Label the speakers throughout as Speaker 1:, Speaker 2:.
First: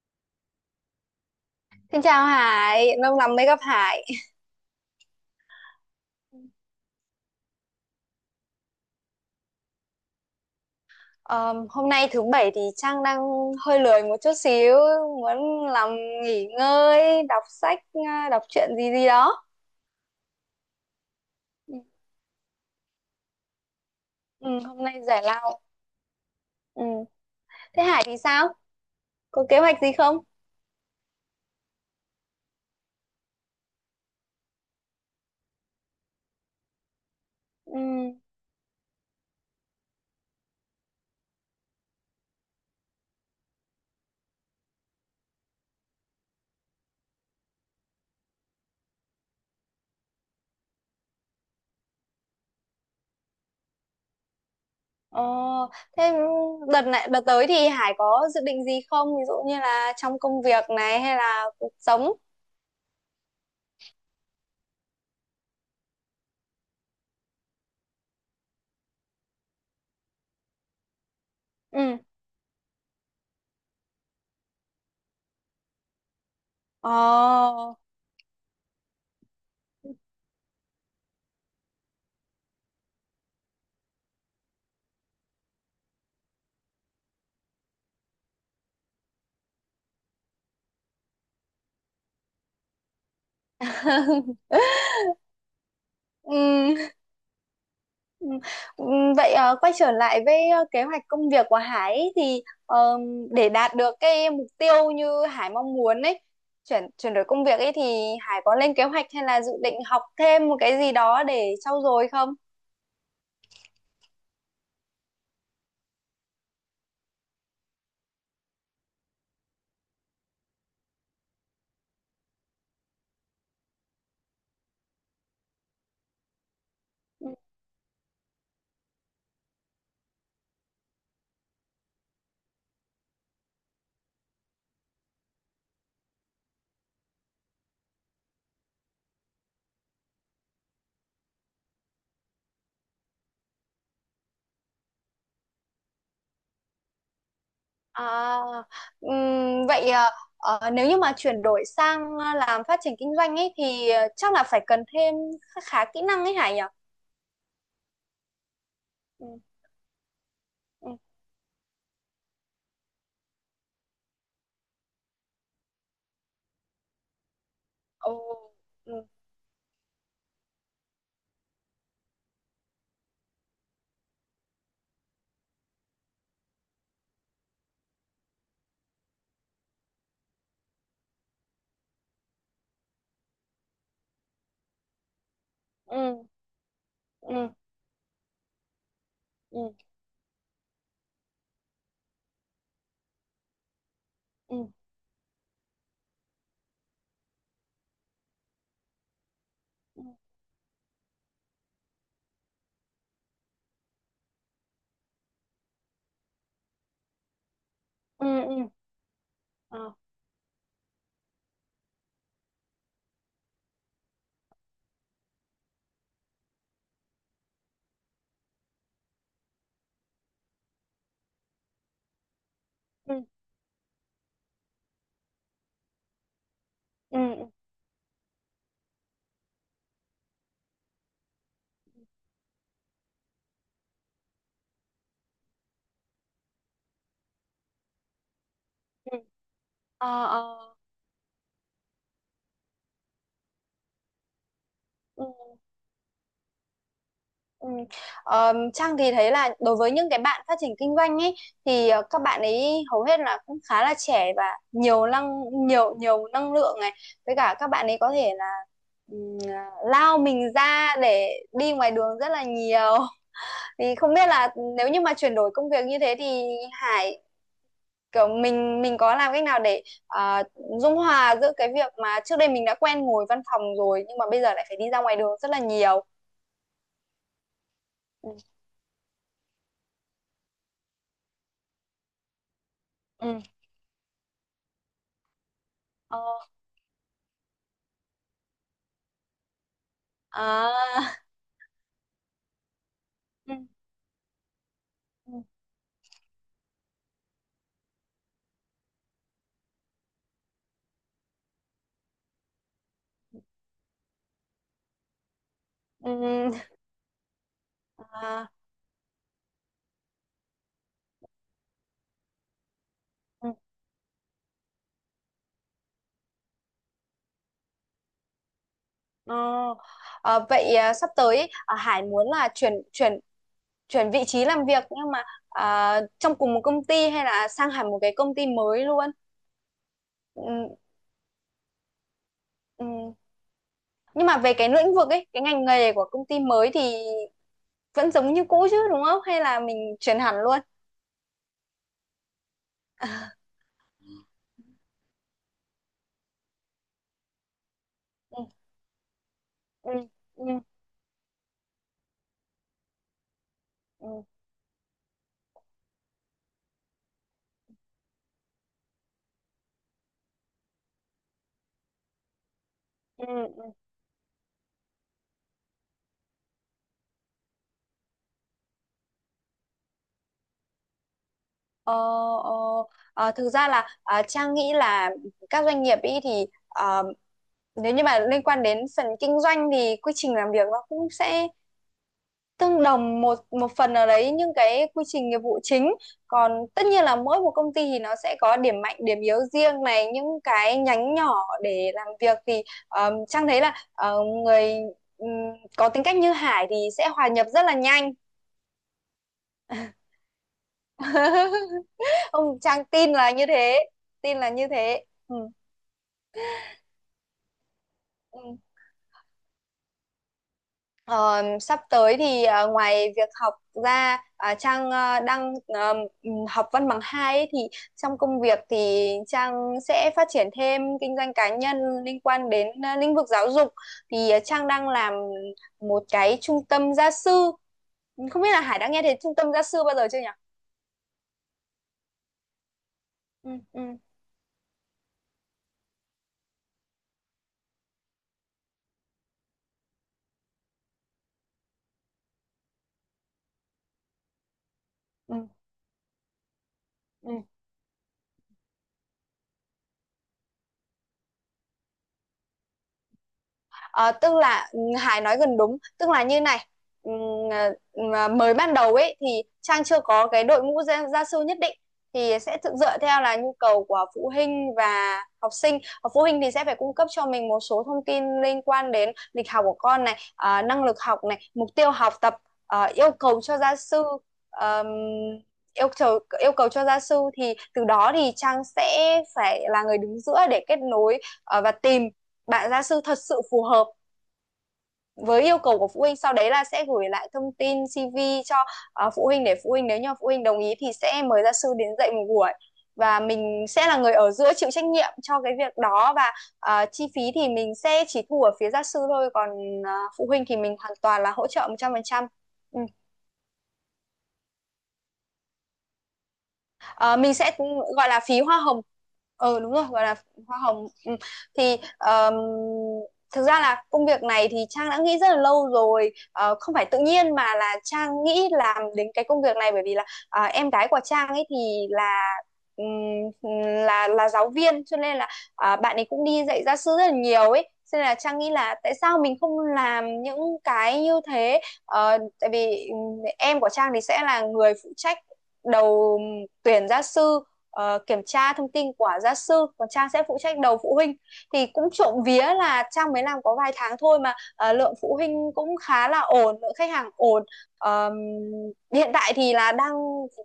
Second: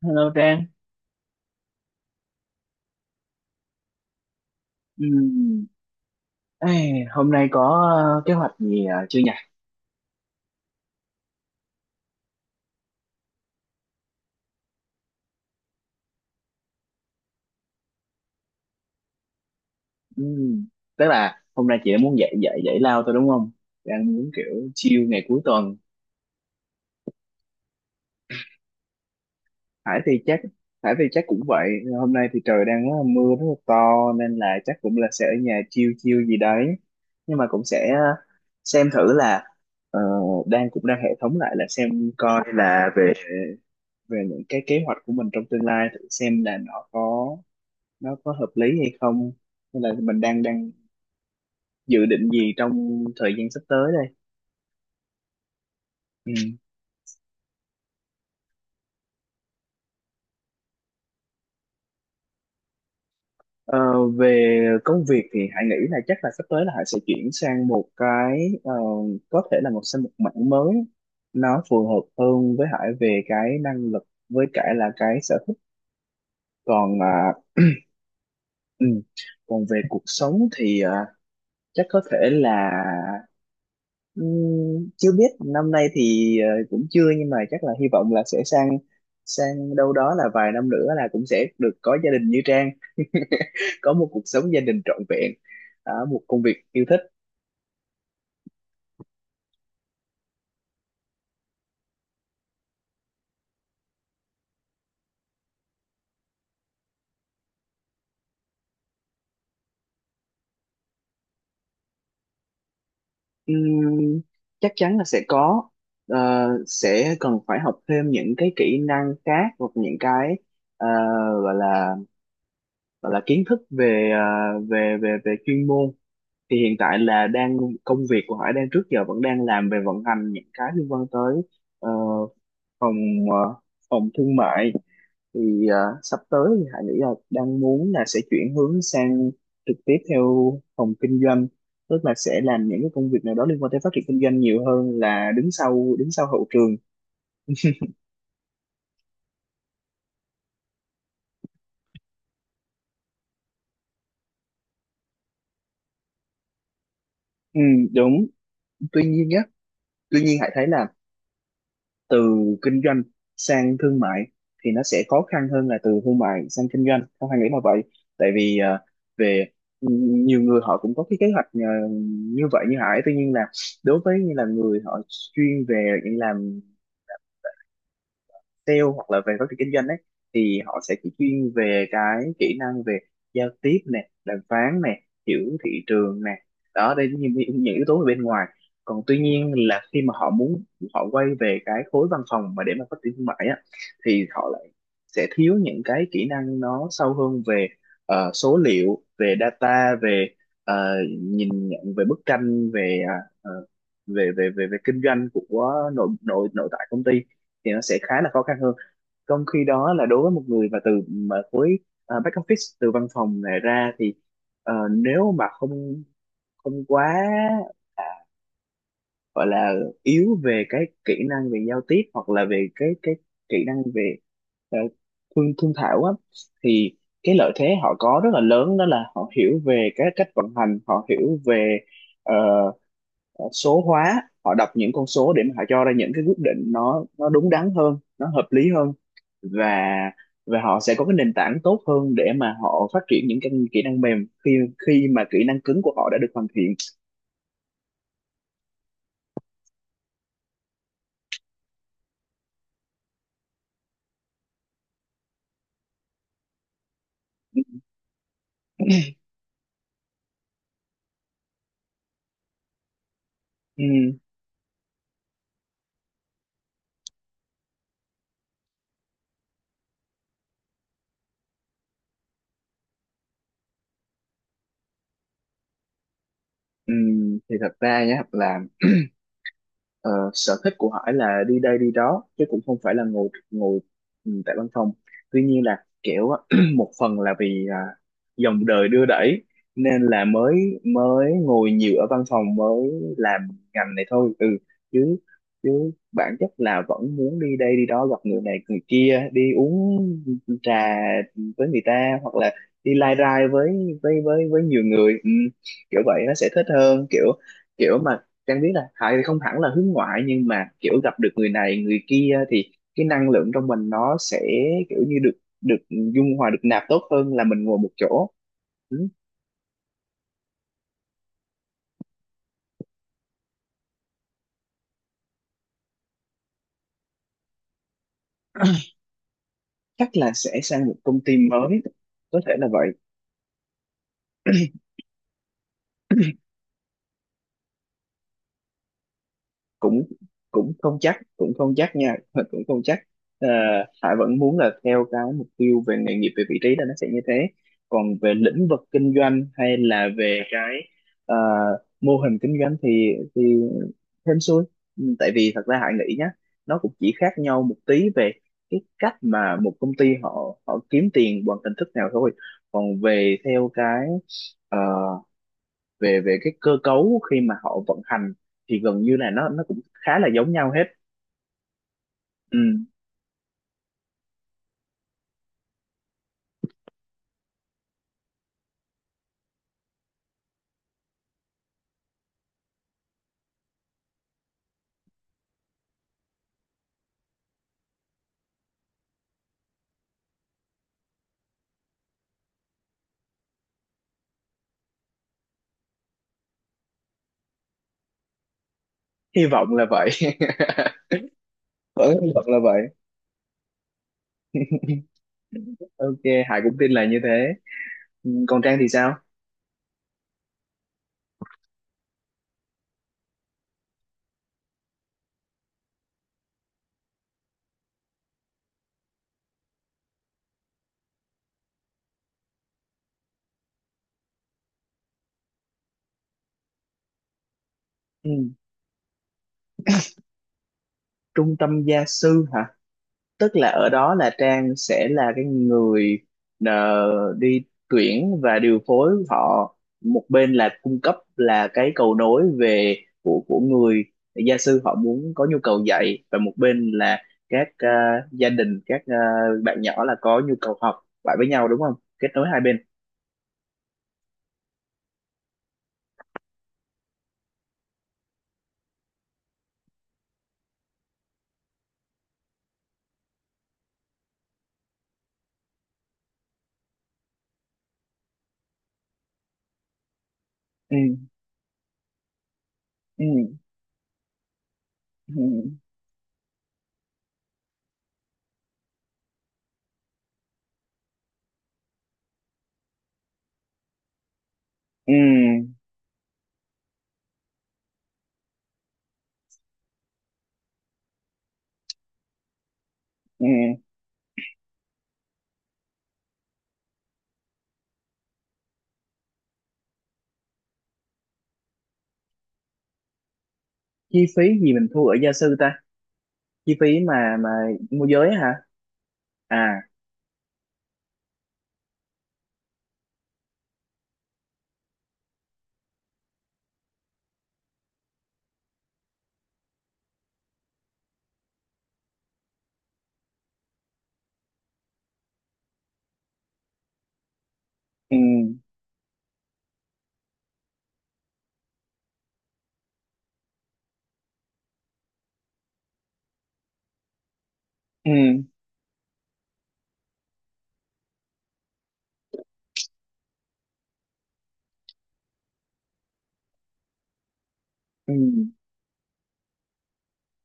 Speaker 1: Hello Trang.
Speaker 2: Xin chào Hải, lâu lắm mới gặp Hải.
Speaker 1: Ừm, ê, Hôm nay có kế hoạch gì chưa nhỉ?
Speaker 2: Ờ, Hôm nay thứ bảy thì Trang đang hơi lười một chút xíu, muốn làm nghỉ ngơi, đọc sách, à, đọc truyện gì gì đó.
Speaker 1: Ừm, Tức là hôm
Speaker 2: Ừ,
Speaker 1: nay chị đã muốn dạy dạy dạy lao tôi đúng không? Đang muốn
Speaker 2: ừ,
Speaker 1: kiểu
Speaker 2: hôm nay
Speaker 1: chill
Speaker 2: giải
Speaker 1: ngày cuối
Speaker 2: lao.
Speaker 1: tuần.
Speaker 2: Ừ. Thế Hải thì sao? Có kế hoạch gì
Speaker 1: Hải
Speaker 2: không?
Speaker 1: thì chắc Hải thì chắc cũng vậy. Hôm nay thì trời đang rất là mưa rất là to, nên là chắc cũng là sẽ ở nhà chill chill gì đấy. Nhưng mà cũng
Speaker 2: Ừ.
Speaker 1: sẽ xem thử là ờ, đang cũng đang hệ thống lại là xem coi là về về những cái kế hoạch của mình trong tương lai, thử xem là nó có hợp lý hay không, hay là mình đang đang dự định gì trong thời gian sắp tới đây.
Speaker 2: Ờ, Thế
Speaker 1: Ừ.
Speaker 2: đợt tới thì Hải có dự định gì không? Ví dụ như là trong công việc này hay là cuộc sống?
Speaker 1: Ờ, về công việc thì Hải nghĩ là chắc là sắp tới là Hải sẽ chuyển sang một cái, có thể là sang một mảng mới, nó phù
Speaker 2: Ừ.
Speaker 1: hợp hơn với Hải về cái năng lực với cả là cái sở thích. còn à,
Speaker 2: Ờ.
Speaker 1: ừ, Còn về cuộc sống thì, chắc có thể là, chưa biết năm nay thì cũng chưa, nhưng mà chắc là hy vọng là sẽ sang sang đâu đó là vài năm nữa là cũng sẽ được có gia đình như Trang, có một cuộc sống gia đình trọn vẹn ở một công việc
Speaker 2: Ừ.
Speaker 1: yêu thích.
Speaker 2: Ừ, ừ. Vậy quay trở lại với kế hoạch công việc của Hải ấy, thì để đạt được cái mục tiêu như Hải mong muốn ấy, chuyển chuyển đổi công việc ấy thì Hải có lên kế hoạch hay là dự định học thêm một cái gì đó để trau dồi không?
Speaker 1: Ừm, Chắc chắn là sẽ có. Ờ, sẽ cần phải học thêm những cái kỹ năng khác, hoặc những cái ờ, gọi là gọi là kiến thức về về chuyên môn. Thì hiện tại là đang, công việc của Hải đang trước giờ vẫn đang làm về vận hành những cái liên quan tới ờ, phòng, ờ, phòng thương mại. Thì sắp tới thì Hải nghĩ là đang muốn là sẽ chuyển hướng sang trực tiếp theo phòng kinh doanh, tức là sẽ làm những cái công việc nào đó liên quan tới phát triển kinh doanh nhiều hơn là đứng sau hậu trường.
Speaker 2: À, vậy nếu như mà chuyển đổi sang làm phát triển kinh doanh ấy thì chắc là phải cần thêm khá kỹ năng ấy Hải nhỉ?
Speaker 1: Ừ, đúng. Tuy
Speaker 2: Ừ,
Speaker 1: nhiên nhé, tuy nhiên Hải thấy là
Speaker 2: ừ,
Speaker 1: từ kinh doanh sang thương mại thì nó sẽ khó khăn hơn là từ thương mại sang kinh doanh, không hay nghĩ là vậy.
Speaker 2: ồ,
Speaker 1: Tại vì ờ,
Speaker 2: ừ,
Speaker 1: về nhiều người họ cũng có cái kế hoạch như vậy như Hải, tuy nhiên là đối với như là người họ chuyên về những làm sale hoặc là về phát triển kinh doanh ấy, thì họ sẽ chỉ chuyên về cái kỹ năng về giao tiếp nè, đàm phán nè, hiểu thị trường
Speaker 2: ừ,
Speaker 1: nè. Đó, đây là những,
Speaker 2: ừ,
Speaker 1: những những yếu tố ở bên ngoài. Còn tuy nhiên
Speaker 2: ừ,
Speaker 1: là khi mà họ muốn họ quay về cái khối văn phòng mà để mà phát triển thương mại á, thì họ
Speaker 2: ừ, ừ,
Speaker 1: lại sẽ thiếu những cái kỹ năng nó sâu hơn về số liệu, về data,
Speaker 2: ừ,
Speaker 1: về ờ, nhìn nhận về bức tranh về ờ, về về về về kinh doanh của nội nội nội tại công ty, thì nó sẽ khá
Speaker 2: ừ,
Speaker 1: là khó khăn
Speaker 2: ừ,
Speaker 1: hơn. Trong khi
Speaker 2: ờ,
Speaker 1: đó là đối với một người mà từ mà khối back office, từ văn phòng này ra thì nếu mà không không quá gọi là yếu về cái kỹ năng về giao tiếp, hoặc là về cái
Speaker 2: ừ.
Speaker 1: kỹ năng về ờ, thương thương thảo á, thì
Speaker 2: Ừ,
Speaker 1: cái
Speaker 2: ừ,
Speaker 1: lợi thế họ có rất là lớn, đó là họ hiểu về cái cách vận hành, họ hiểu về ờ, số hóa, họ đọc những con số để mà họ cho ra những cái quyết định nó đúng đắn hơn, nó hợp lý hơn.
Speaker 2: ừ.
Speaker 1: và
Speaker 2: Ờ, ờ.
Speaker 1: và họ sẽ có cái nền tảng tốt hơn để mà họ phát triển những cái kỹ năng mềm khi khi mà kỹ
Speaker 2: Ừ,
Speaker 1: năng cứng của họ đã được hoàn thiện.
Speaker 2: ừ. Trang thì thấy là đối với những cái bạn phát triển kinh doanh ấy thì các bạn ấy hầu hết là cũng khá là trẻ và nhiều năng nhiều năng lượng này, với cả các bạn ấy có thể là à, lao mình ra để đi ngoài đường rất là nhiều.
Speaker 1: Ừ,
Speaker 2: Thì không biết là nếu như mà chuyển đổi công việc như thế thì Hải kiểu mình có làm cách nào để ờ, dung hòa giữa cái việc mà trước đây mình đã quen ngồi văn phòng rồi nhưng mà bây giờ lại phải đi ra ngoài đường rất là nhiều?
Speaker 1: ừ, thì thật ra nhá
Speaker 2: Ừ,
Speaker 1: là, ờ, sở thích của Hải là đi đây đi đó chứ cũng không phải là ngồi
Speaker 2: ừ,
Speaker 1: ngồi ừ, tại văn phòng. Tuy nhiên là
Speaker 2: ờ,
Speaker 1: kiểu á, một phần là vì dòng đời đưa đẩy nên là mới,
Speaker 2: à,
Speaker 1: mới ngồi nhiều ở văn phòng, mới làm
Speaker 2: ừ,
Speaker 1: ngành này thôi. Ừ, chứ
Speaker 2: ừ,
Speaker 1: chứ bản chất là vẫn muốn đi đây đi đó, gặp người này người kia, đi uống trà với người ta, hoặc là đi lai rai với với nhiều người. Ừ, kiểu vậy nó sẽ
Speaker 2: ừ,
Speaker 1: thích hơn kiểu kiểu mà,
Speaker 2: à,
Speaker 1: Trang biết là Hải thì không hẳn là hướng ngoại, nhưng mà kiểu gặp được người này người kia thì cái năng
Speaker 2: ừ,
Speaker 1: lượng trong mình nó sẽ kiểu như được được dung hòa, được nạp tốt hơn là mình ngồi một chỗ. Ừ.
Speaker 2: ờ. Vậy à, sắp tới ý, à, Hải muốn là chuyển chuyển chuyển vị trí làm việc nhưng mà à, trong cùng một công ty hay là sang hẳn một cái công ty mới luôn?
Speaker 1: Chắc là sẽ
Speaker 2: Ừ,
Speaker 1: sang một công ty mới, có thể là
Speaker 2: ừ.
Speaker 1: vậy.
Speaker 2: Nhưng mà về cái lĩnh vực ấy, cái ngành nghề của công ty mới thì vẫn giống như cũ chứ đúng không, hay là mình
Speaker 1: cũng
Speaker 2: chuyển hẳn luôn?
Speaker 1: cũng không chắc cũng không chắc nha. Cũng không chắc. Ờ, Hải vẫn muốn là theo cái mục tiêu về nghề nghiệp, về vị trí là nó sẽ như thế. Còn về
Speaker 2: Ừ,
Speaker 1: lĩnh vực kinh doanh hay
Speaker 2: ừ,
Speaker 1: là về
Speaker 2: ừ,
Speaker 1: cái ờ, mô hình kinh doanh thì
Speaker 2: ừ,
Speaker 1: hên xui. Ừ, tại vì thật ra Hải nghĩ nhá, nó cũng chỉ khác nhau một tí về cái cách mà một công ty họ họ kiếm tiền bằng hình thức nào thôi. Còn
Speaker 2: ừ,
Speaker 1: về
Speaker 2: ừ.
Speaker 1: theo cái ờ, về về cái cơ cấu khi mà họ vận hành thì gần như là nó cũng khá là giống nhau hết.
Speaker 2: Ờ, ờ,
Speaker 1: Ừ,
Speaker 2: thực ra là à, Trang nghĩ là các doanh nghiệp ý thì nếu như mà liên quan đến phần kinh doanh thì quy trình làm việc nó cũng sẽ tương đồng một một phần nào đấy, những cái quy trình nghiệp vụ chính, còn tất nhiên là mỗi một công ty thì nó sẽ có điểm mạnh điểm yếu riêng này, những cái nhánh nhỏ để làm việc thì Trang thấy là người ừm, có tính cách như Hải thì sẽ hòa nhập rất là nhanh.
Speaker 1: hy vọng là vậy. Vẫn hy vọng là
Speaker 2: Không,
Speaker 1: vậy.
Speaker 2: Trang tin là như thế, tin là như thế. Ừ.
Speaker 1: Ok, Hải cũng tin là như thế. Ừ,
Speaker 2: Ừ.
Speaker 1: còn Trang thì sao?
Speaker 2: Ờ, Sắp tới thì ngoài việc học ra, à, Trang đang học văn bằng hai ấy, thì trong công việc thì Trang sẽ phát triển thêm kinh doanh cá nhân liên quan đến lĩnh vực giáo dục, thì Trang đang làm một cái trung tâm gia sư. Không biết
Speaker 1: Ừ,
Speaker 2: là Hải đã nghe thấy trung tâm gia sư bao giờ chưa nhỉ?
Speaker 1: trung tâm gia sư hả?
Speaker 2: Ừ,
Speaker 1: Tức là ở
Speaker 2: ừ,
Speaker 1: đó là Trang sẽ là cái người ờ, đi tuyển và điều phối họ, một bên là cung cấp là cái cầu nối về của người gia sư họ muốn
Speaker 2: ừ.
Speaker 1: có nhu cầu dạy, và một bên là
Speaker 2: Ừ.
Speaker 1: các gia đình, các bạn nhỏ là có nhu cầu học lại với nhau, đúng không, kết nối hai bên.
Speaker 2: Ờ, Tức là, ừ, Hải nói gần đúng, tức là như này. Ừ, ờ, mới ban đầu ấy thì Trang chưa có cái đội ngũ gia sư nhất định, thì sẽ thực dựa theo là nhu cầu của phụ huynh và học sinh. Ờ, phụ huynh thì sẽ phải cung cấp cho mình một số thông tin liên quan đến lịch học của con này, năng
Speaker 1: Ừ,
Speaker 2: lực học này, mục tiêu học tập, yêu
Speaker 1: ừ,
Speaker 2: cầu cho gia sư. ờm,
Speaker 1: ừ,
Speaker 2: yêu cầu yêu cầu cho gia sư, thì từ đó thì Trang sẽ phải là người đứng giữa để kết nối, và tìm bạn gia sư thật sự phù hợp
Speaker 1: ừ,
Speaker 2: với yêu cầu của phụ huynh, sau đấy là sẽ gửi lại thông tin CV cho phụ huynh, để phụ huynh nếu như phụ huynh đồng ý thì sẽ mời gia sư đến dạy một buổi, và
Speaker 1: ừ.
Speaker 2: mình sẽ là người ở giữa chịu trách nhiệm cho cái việc đó. Và chi phí thì mình sẽ chỉ thu ở phía gia sư thôi, còn phụ huynh thì mình hoàn toàn là hỗ trợ 100%. Ừ.
Speaker 1: Chi phí gì mình thu ở gia sư ta? Chi phí
Speaker 2: Ờ, mình
Speaker 1: mà
Speaker 2: sẽ
Speaker 1: môi
Speaker 2: gọi là
Speaker 1: giới
Speaker 2: phí
Speaker 1: hả?
Speaker 2: hoa hồng. Đúng
Speaker 1: À,
Speaker 2: rồi, gọi là hoa hồng. Ừ. Thì thực ra là công việc này thì Trang đã nghĩ rất là lâu rồi. Ờ, không phải tự nhiên mà là Trang nghĩ làm đến cái công việc này, bởi vì là à, em gái của Trang ấy thì là, ừm, là giáo viên, cho nên là à, bạn ấy cũng đi dạy gia sư rất là nhiều ấy, cho nên là
Speaker 1: ừ,
Speaker 2: Trang nghĩ là tại sao mình không làm những cái như thế. Ờ, tại vì em của Trang thì sẽ là người phụ trách đầu tuyển gia sư, kiểm
Speaker 1: ừ,
Speaker 2: tra thông tin của gia sư, còn Trang sẽ phụ trách đầu phụ huynh, thì cũng trộm vía là Trang mới làm có vài tháng thôi mà lượng phụ huynh cũng khá là ổn, lượng khách hàng ổn. Ờm,
Speaker 1: ừ.
Speaker 2: Hiện tại thì là đang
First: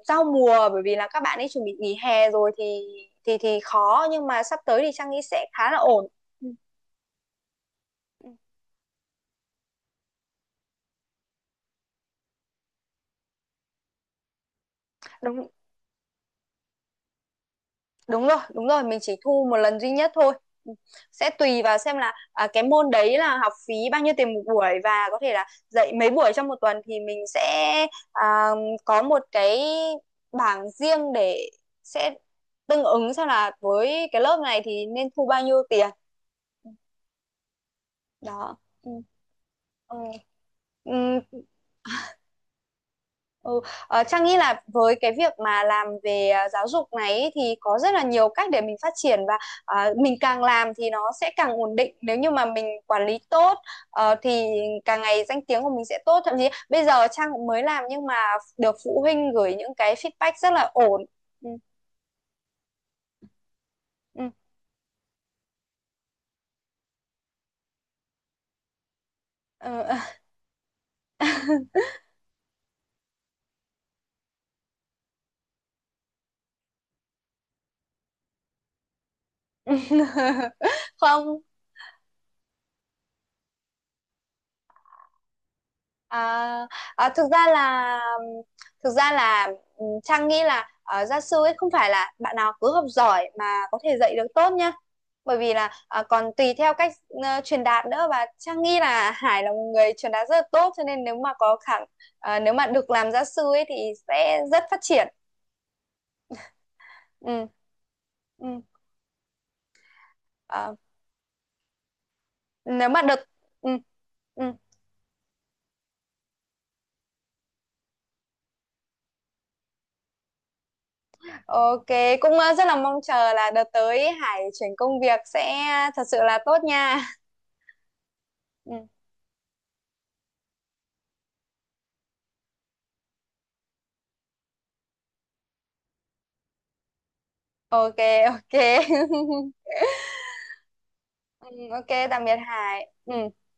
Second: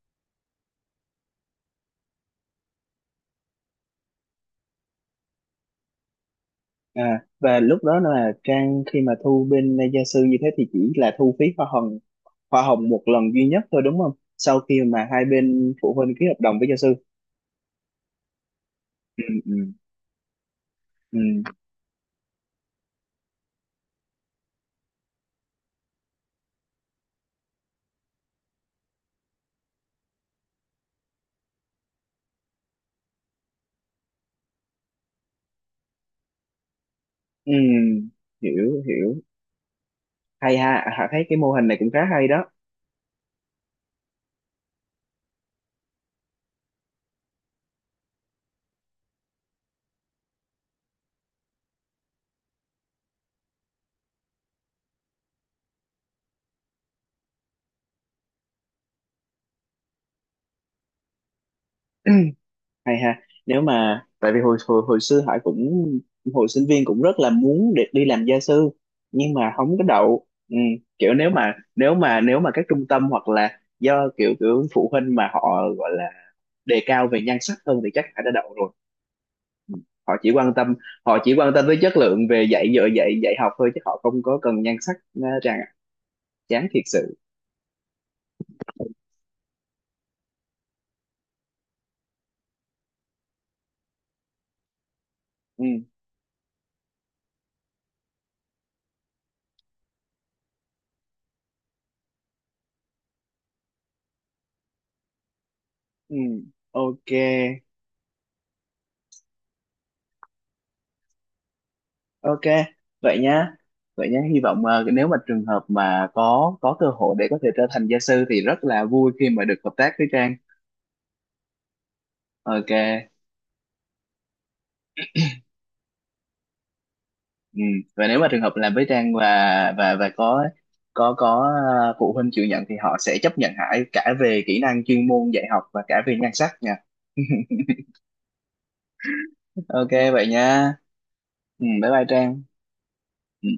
Speaker 2: giao mùa, bởi vì là các bạn ấy chuẩn bị nghỉ hè rồi thì khó, nhưng mà sắp tới thì Trang nghĩ sẽ khá là ổn.
Speaker 1: À, và lúc đó
Speaker 2: Ừ.
Speaker 1: là Trang khi mà thu bên gia sư như thế thì chỉ là thu phí hoa hồng, hoa hồng một lần duy nhất thôi đúng không? Sau khi mà hai
Speaker 2: Đúng
Speaker 1: bên phụ huynh ký hợp đồng với gia sư.
Speaker 2: đúng rồi mình chỉ
Speaker 1: Ừ,
Speaker 2: thu
Speaker 1: ừ,
Speaker 2: một lần duy nhất thôi,
Speaker 1: ừ,
Speaker 2: sẽ tùy vào xem là à, cái môn đấy là học phí bao nhiêu tiền một buổi và có thể là dạy mấy buổi trong một tuần, thì mình sẽ à, có một cái bảng riêng để sẽ tương ứng xem là với cái lớp này thì nên thu bao nhiêu tiền
Speaker 1: ừ,
Speaker 2: đó.
Speaker 1: hiểu
Speaker 2: Ừ.
Speaker 1: hiểu.
Speaker 2: Ừ.
Speaker 1: Hay ha,
Speaker 2: Ừ.
Speaker 1: Hạ thấy cái mô hình này cũng khá hay đó.
Speaker 2: Ừ. Trang nghĩ là với cái việc mà làm về à, giáo dục này ý, thì có rất là nhiều cách để mình phát triển, và à, mình càng làm thì nó sẽ càng ổn định nếu như mà mình quản lý tốt, thì càng ngày danh tiếng của mình sẽ tốt, thậm chí bây giờ Trang cũng mới làm nhưng mà được phụ huynh gửi những cái feedback rất là ổn. Ừ.
Speaker 1: Hay ha. Nếu mà, tại
Speaker 2: Ừ.
Speaker 1: vì hồi hồi, hồi xưa Hải cũng hồi sinh viên cũng rất là muốn để đi làm gia sư, nhưng mà không có
Speaker 2: Ờ.
Speaker 1: đậu. Ừ, kiểu nếu mà các trung tâm, hoặc là do kiểu kiểu phụ huynh mà họ gọi là đề cao về nhan sắc hơn thì chắc Hải đã đậu rồi. họ chỉ quan tâm Họ chỉ
Speaker 2: Không.
Speaker 1: quan tâm tới chất lượng về dạy dỗ dạy dạy học thôi, chứ họ không có cần nhan sắc. Nó rằng chán
Speaker 2: À,
Speaker 1: thiệt
Speaker 2: à,
Speaker 1: sự.
Speaker 2: thực ra là thực ra là ừ, Trang nghĩ là gia sư ấy không phải là bạn nào cứ học giỏi mà có thể dạy được tốt nhá, bởi vì
Speaker 1: Ừ,
Speaker 2: là còn tùy theo cách truyền đạt nữa, và Trang nghĩ là Hải là một người truyền đạt rất là tốt, cho nên nếu mà nếu mà được làm gia sư ấy thì sẽ rất phát triển.
Speaker 1: ừ, ok.
Speaker 2: Ừ, ừ. Ờ,
Speaker 1: Ok
Speaker 2: nếu mà
Speaker 1: vậy
Speaker 2: được.
Speaker 1: nhá,
Speaker 2: Ừ,
Speaker 1: vậy nhá, hy
Speaker 2: ừ.
Speaker 1: vọng nếu mà trường hợp mà có cơ hội để có thể trở thành gia sư, thì rất là vui khi mà được hợp tác với Trang.
Speaker 2: Ok, cũng rất
Speaker 1: Ok.
Speaker 2: là mong chờ là đợt tới Hải chuyển công việc sẽ thật sự là tốt nha.
Speaker 1: Ừ, và nếu mà trường hợp làm
Speaker 2: Ừ.
Speaker 1: với Trang và có phụ huynh chịu nhận, thì họ sẽ chấp nhận Hải cả về kỹ năng chuyên môn dạy học và cả về nhan sắc.
Speaker 2: Ok, ok.
Speaker 1: Ok vậy nha.
Speaker 2: Ừ,
Speaker 1: Ừ,
Speaker 2: ok,
Speaker 1: bye bye
Speaker 2: tạm biệt
Speaker 1: Trang.
Speaker 2: Hải. Ừ.
Speaker 1: Ừ.